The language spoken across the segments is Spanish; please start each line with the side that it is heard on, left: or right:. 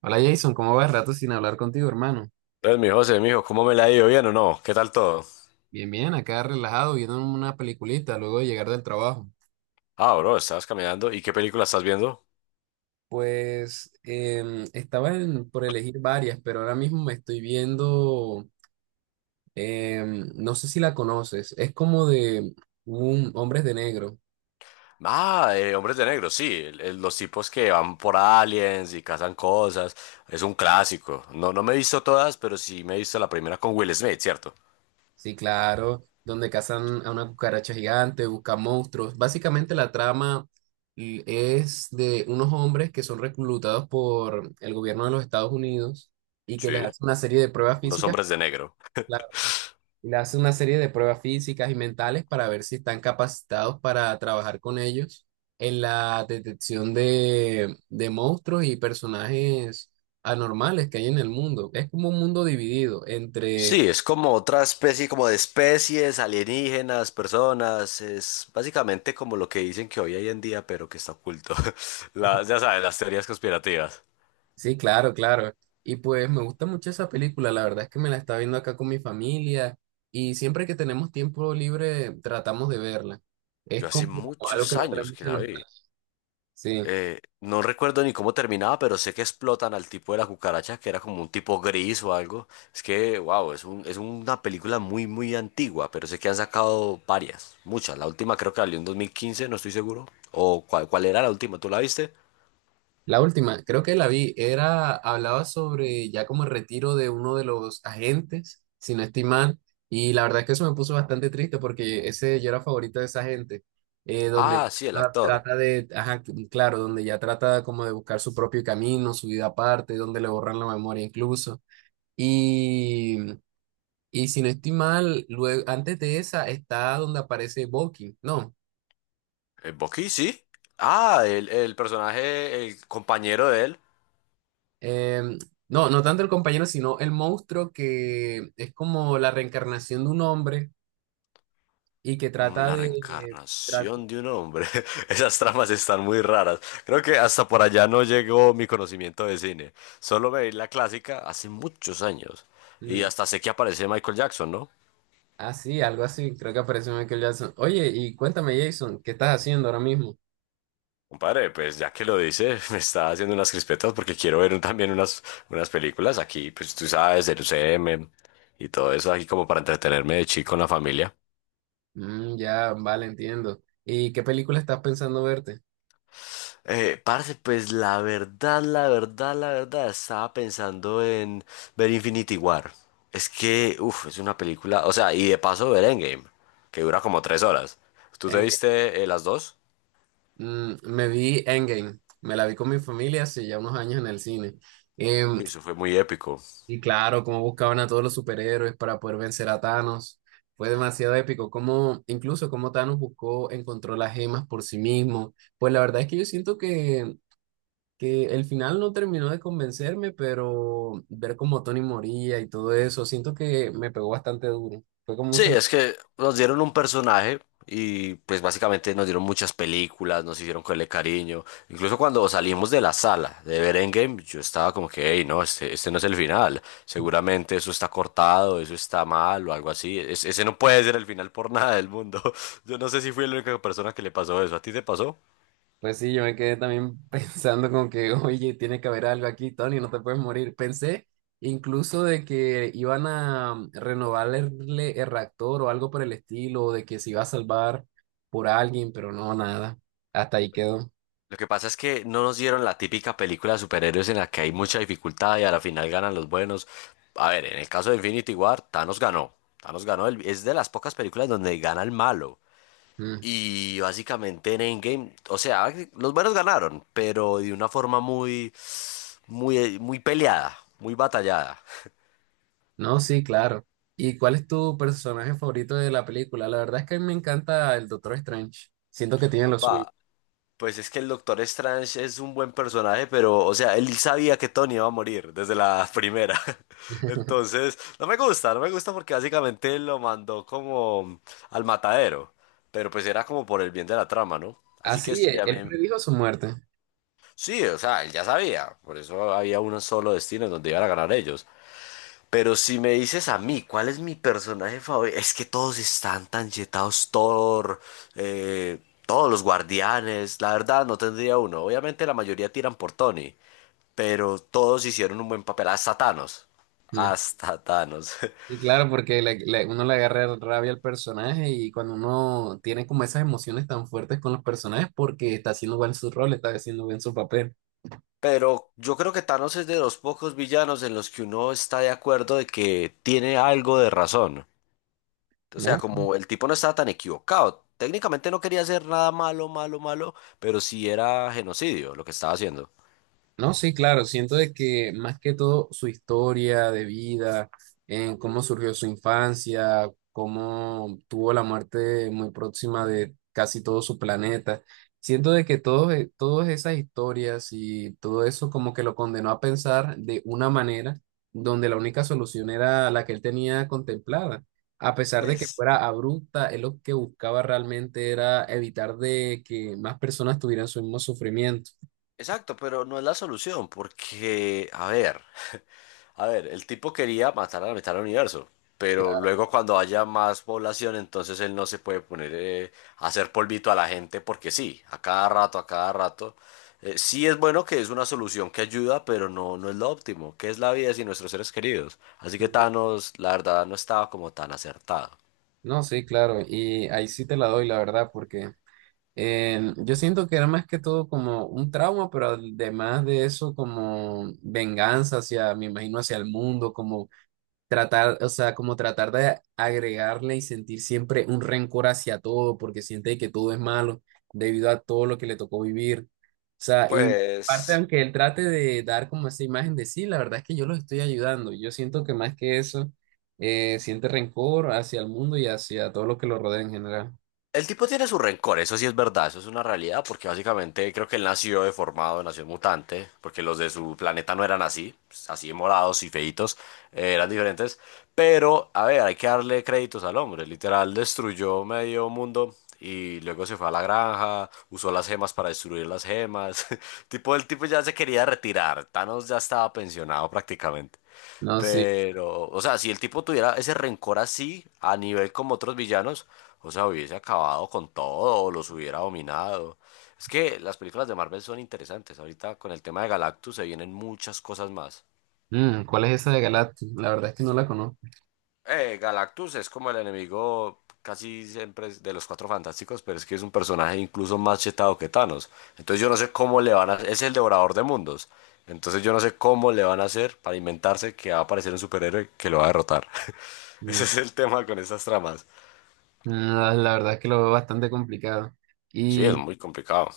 right: Hola Jason, ¿cómo vas? Rato sin hablar contigo, hermano.
left: Entonces, mi José, mijo, ¿cómo me la ha ido? ¿Bien o no? ¿Qué tal todo?
right: Bien, bien, acá relajado, viendo una peliculita luego de llegar del trabajo.
left: Ah, bro, estabas caminando. ¿Y qué película estás viendo?
right: Pues estaba por elegir varias, pero ahora mismo me estoy viendo, no sé si la conoces, es como de un Hombres de Negro,
left: Ah, Hombres de Negro, sí. Los tipos que van por aliens y cazan cosas. Es un clásico. No me he visto todas, pero sí me he visto la primera con Will Smith, ¿cierto?
right: sí, claro, donde cazan a una cucaracha gigante, buscan monstruos. Básicamente la trama es de unos hombres que son reclutados por el gobierno de los Estados Unidos y que les
left: Sí.
right: hace una serie de pruebas
left: Unos
right: físicas.
left: hombres de negro.
right: Claro. Y le hace una serie de pruebas físicas y mentales para ver si están capacitados para trabajar con ellos en la detección de monstruos y personajes anormales que hay en el mundo. Es como un mundo dividido entre…
left: Sí, es como otra especie, como de especies, alienígenas, personas. Es básicamente como lo que dicen que hoy hay en día, pero que está oculto. Ya sabes, las teorías conspirativas.
right: Sí, claro, claro. Y pues me gusta mucho esa película, la verdad es que me la está viendo acá con mi familia y siempre que tenemos tiempo libre tratamos de verla.
left: Yo
right: Es
left: hace
right: como algo que
left: muchos
right: nos trae
left: años que
right: mucha
left: la vi.
right: nostalgia. Sí.
left: No recuerdo ni cómo terminaba, pero sé que explotan al tipo de la cucaracha, que era como un tipo gris o algo. Es que, wow, es una película muy, muy antigua, pero sé que han sacado varias, muchas. La última creo que salió en 2015, no estoy seguro. ¿O cuál era la última? ¿Tú la viste?
right: La última, creo que la vi, era, hablaba sobre ya como el retiro de uno de los agentes, si no estoy mal, y la verdad es que eso me puso bastante triste porque ese yo era favorito de esa gente, donde
left: Ah, sí, el
right: ya
left: actor.
right: trata de, ajá, claro, donde ya trata como de buscar su propio camino, su vida aparte, donde le borran la memoria incluso. Y, y si no estoy mal, luego, antes de esa está donde aparece Bucky, ¿no?
left: ¿El Bucky, sí? Ah, el personaje, el compañero de él.
right: Em, no, no tanto el compañero, sino el monstruo que es como la reencarnación de un hombre y que
left: Mm,
right: trata… Ah,
left: la
right: de… Trata,
left: reencarnación de un hombre. Esas tramas están muy raras. Creo que hasta por allá no llegó mi conocimiento de cine. Solo veí la clásica hace muchos años. Y
right: mm,
left: hasta sé que aparece Michael Jackson, ¿no?
right: ah, sí, algo así, creo que apareció Michael Jackson. Oye, y cuéntame, Jason, ¿qué estás haciendo ahora mismo?
left: Compadre, pues ya que lo dice, me está haciendo unas crispetas porque quiero ver también unas películas aquí, pues tú sabes, el UCM y todo eso aquí como para entretenerme de chico en la familia.
right: Mm, ya, vale, entiendo. ¿Y qué película estás pensando verte?
left: Parce, pues la verdad, estaba pensando en ver Infinity War. Es que, uff, es una película, o sea, y de paso ver Endgame, que dura como 3 horas. ¿Tú te
right: Endgame.
left: viste las dos?
right: Mm, me vi Endgame, me la vi con mi familia hace ya unos años en el cine. Em,
left: Uy, eso fue muy épico.
right: Y claro, cómo buscaban a todos los superhéroes para poder vencer a Thanos. Fue demasiado épico. Como, incluso cómo Thanos buscó, encontró las gemas por sí mismo. Pues la verdad es que yo siento que el final no terminó de convencerme, pero ver cómo Tony moría y todo eso, siento que me pegó bastante duro. Fue como un
left: Sí,
right: sentido.
left: es que nos dieron un personaje y pues básicamente nos dieron muchas películas, nos hicieron cogerle cariño. Incluso cuando salimos de la sala de ver Endgame, yo estaba como que, hey, no, este no es el final. Seguramente eso está cortado, eso está mal o algo así. Ese no puede ser el final por nada del mundo. Yo no sé si fui la única persona que le pasó eso. ¿A ti te pasó?
right: Pues sí, yo me quedé también pensando como que, oye, tiene que haber algo aquí, Tony, no te puedes morir. Pensé incluso de que iban a renovarle el reactor o algo por el estilo, o de que se iba a salvar por alguien, pero no, nada. Hasta ahí quedó.
left: Lo que pasa es que no nos dieron la típica película de superhéroes en la que hay mucha dificultad y a la final ganan los buenos. A ver, en el caso de Infinity War, Thanos ganó. Thanos ganó, es de las pocas películas donde gana el malo.
right: Mm.
left: Y básicamente en Endgame, o sea, los buenos ganaron, pero de una forma muy peleada, muy batallada.
right: No, sí, claro. ¿Y cuál es tu personaje favorito de la película? La verdad es que a mí me encanta el Doctor Strange. Siento que tiene lo suyo.
left: Compa, pues es que el Doctor Strange es un buen personaje, pero, o sea, él sabía que Tony iba a morir desde la primera. Entonces, no me gusta porque básicamente lo mandó como al matadero. Pero pues era como por el bien de la trama, ¿no? Así que
right: Así,
left: sí, a mí,
right: él predijo su muerte.
left: sí, o sea, él ya sabía. Por eso había un solo destino en donde iban a ganar ellos. Pero si me dices a mí, ¿cuál es mi personaje favorito? Es que todos están tan yetados, Thor, eh, todos los guardianes. La verdad, no tendría uno. Obviamente la mayoría tiran por Tony, pero todos hicieron un buen papel. Hasta Thanos.
right: Mm.
left: Hasta Thanos.
right: Y claro, porque uno le agarra rabia al personaje y cuando uno tiene como esas emociones tan fuertes con los personajes porque está haciendo bien su rol, está haciendo bien su papel,
left: Pero yo creo que Thanos es de los pocos villanos en los que uno está de acuerdo de que tiene algo de razón. O sea,
right: ¿no?
left: como el tipo no estaba tan equivocado. Técnicamente no quería hacer nada malo, malo, malo, pero sí era genocidio lo que estaba haciendo.
right: No, sí, claro, siento de que más que todo su historia de vida, en cómo surgió su infancia, cómo tuvo la muerte muy próxima de casi todo su planeta, siento de que todas esas historias y todo eso como que lo condenó a pensar de una manera donde la única solución era la que él tenía contemplada. A pesar de que
left: Pues,
right: fuera abrupta, él lo que buscaba realmente era evitar de que más personas tuvieran su mismo sufrimiento.
left: exacto, pero no es la solución, porque, el tipo quería matar a la mitad del universo, pero luego cuando haya más población, entonces él no se puede poner a hacer polvito a la gente, porque sí, a cada rato. Sí es bueno que es una solución que ayuda, pero no es lo óptimo, que es la vida sin nuestros seres queridos. Así que Thanos, la verdad, no estaba como tan acertado.
right: No, sí, claro, y ahí sí te la doy, la verdad, porque yo siento que era más que todo como un trauma, pero además de eso, como venganza hacia, me imagino, hacia el mundo, como tratar, o sea, como tratar de agregarle y sentir siempre un rencor hacia todo, porque siente que todo es malo debido a todo lo que le tocó vivir. O sea, y parte,
left: Pues...
right: aunque él trate de dar como esa imagen de sí, la verdad es que yo los estoy ayudando. Yo siento que más que eso, siente rencor hacia el mundo y hacia todo lo que lo rodea en general.
left: El tipo tiene su rencor, eso sí es verdad, eso es una realidad, porque básicamente creo que él nació deformado, nació mutante, porque los de su planeta no eran así, pues, así de morados y feitos, eran diferentes. Pero, a ver, hay que darle créditos al hombre, literal destruyó medio mundo y luego se fue a la granja, usó las gemas para destruir las gemas. Tipo, el tipo ya se quería retirar, Thanos ya estaba pensionado prácticamente.
right: No, sí.
left: Pero, o sea, si el tipo tuviera ese rencor así, a nivel como otros villanos, o sea, hubiese acabado con todo, o los hubiera dominado. Es que las películas de Marvel son interesantes. Ahorita con el tema de Galactus se vienen muchas cosas más.
right: Mm, ¿cuál es esa de Galactus? La verdad es que no la conozco.
left: Galactus es como el enemigo, casi siempre es de los Cuatro Fantásticos, pero es que es un personaje incluso más chetado que Thanos. Entonces yo no sé cómo le van a... Es el devorador de mundos. Entonces yo no sé cómo le van a hacer para inventarse que va a aparecer un superhéroe que lo va a derrotar. Ese
right: Mm,
left: es el tema con estas tramas.
right: mm, la verdad es que lo veo bastante complicado.
left: Sí, es
right: Y
left: muy complicado.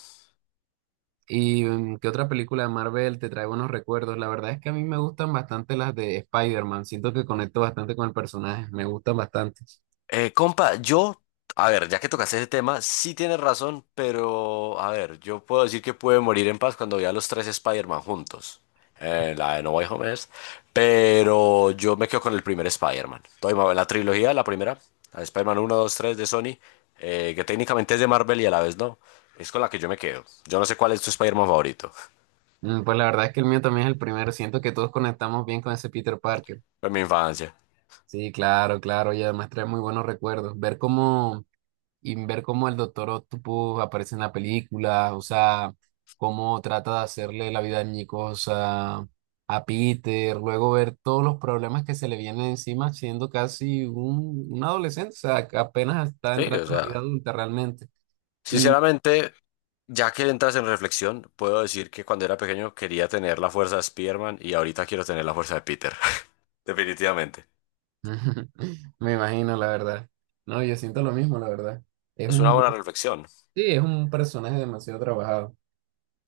right: ¿Y qué otra película de Marvel te trae buenos recuerdos? La verdad es que a mí me gustan bastante las de Spider-Man. Siento que conecto bastante con el personaje. Me gustan bastante.
left: Compa, yo, a ver, ya que tocaste ese tema, sí tienes razón, pero a ver, yo puedo decir que pude morir en paz cuando vi a los tres Spider-Man juntos. La de No Way Home es, pero yo me quedo con el primer Spider-Man. La trilogía, la primera, la de Spider-Man 1, 2, 3 de Sony, que técnicamente es de Marvel y a la vez no. Es con la que yo me quedo. Yo no sé cuál es tu Spider-Man favorito.
right: Mm, pues la verdad es que el mío también es el primero. Siento que todos conectamos bien con ese Peter Parker.
left: Fue mi infancia.
right: Sí, claro, claro. Y además trae muy buenos recuerdos. Ver cómo y ver cómo el Doctor Octopus aparece en la película, o sea, cómo trata de hacerle la vida añicosa a Peter, luego ver todos los problemas que se le vienen encima siendo casi un adolescente, o sea, que apenas está
left: Sí,
right: entrando
left: o
right: en la
left: sea,
right: vida adulta realmente. Y
left: sinceramente, ya que entras en reflexión, puedo decir que cuando era pequeño quería tener la fuerza de Spider-Man y ahorita quiero tener la fuerza de Peter. Definitivamente.
right: me imagino, la verdad. No, yo siento lo mismo, la verdad. Es
left: Es una
right: un,
left: buena reflexión.
right: sí, es un personaje demasiado trabajado.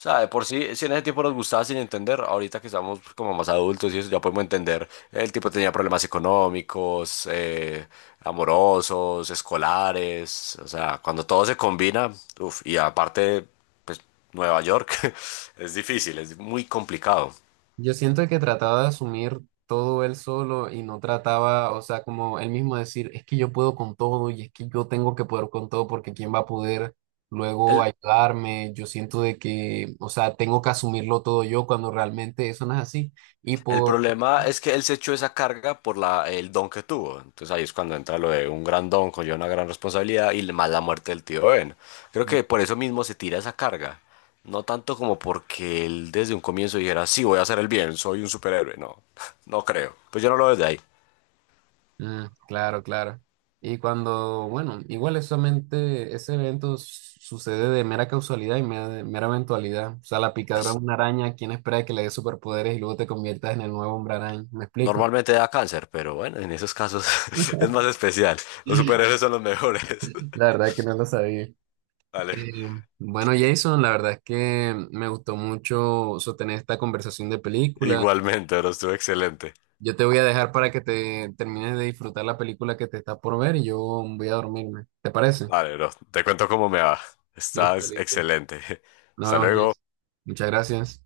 left: O sea, de por sí, si en ese tiempo nos gustaba sin entender, ahorita que estamos como más adultos y eso, ya podemos entender. El tipo tenía problemas económicos, amorosos, escolares. O sea, cuando todo se combina, uf, y aparte, pues Nueva York, es difícil, es muy complicado.
right: Yo siento que trataba de asumir todo él solo y no trataba, o sea, como él mismo decir, es que yo puedo con todo y es que yo tengo que poder con todo porque ¿quién va a poder luego
left: El-
right: ayudarme? Yo siento de que, o sea, tengo que asumirlo todo yo cuando realmente eso no es así. Y
left: El
right: por…
left: problema es que él se echó esa carga por el don que tuvo. Entonces ahí es cuando entra lo de un gran don, conlleva una gran responsabilidad y más la muerte del tío Ben. Creo que por eso mismo se tira esa carga. No tanto como porque él desde un comienzo dijera, sí, voy a hacer el bien, soy un superhéroe. No, no creo. Pues yo no lo veo desde ahí.
right: Mm, claro, claro. Y cuando, bueno, igual es solamente ese evento sucede de mera causalidad y mera eventualidad. O sea, la picadura de
left: As-
right: una araña, ¿quién espera que le dé superpoderes y luego te conviertas en el nuevo hombre araña? ¿Me explico?
left: Normalmente da cáncer, pero bueno, en esos casos es más especial. Los
right: La
left: superhéroes son los mejores.
right: verdad que no lo sabía.
left: Vale.
right: Eh, bueno, Jason, la verdad es que me gustó mucho sostener esta conversación de película.
left: Igualmente, pero estuvo excelente.
right: Yo te voy a dejar para que te termines de disfrutar la película que te está por ver y yo voy a dormirme. ¿Te parece?
left: Vale, bro. Te cuento cómo me va.
right: Listo,
left: Estás
right: listo.
left: excelente. Hasta
right: Nos vemos, Jason.
left: luego.
right: Muchas gracias.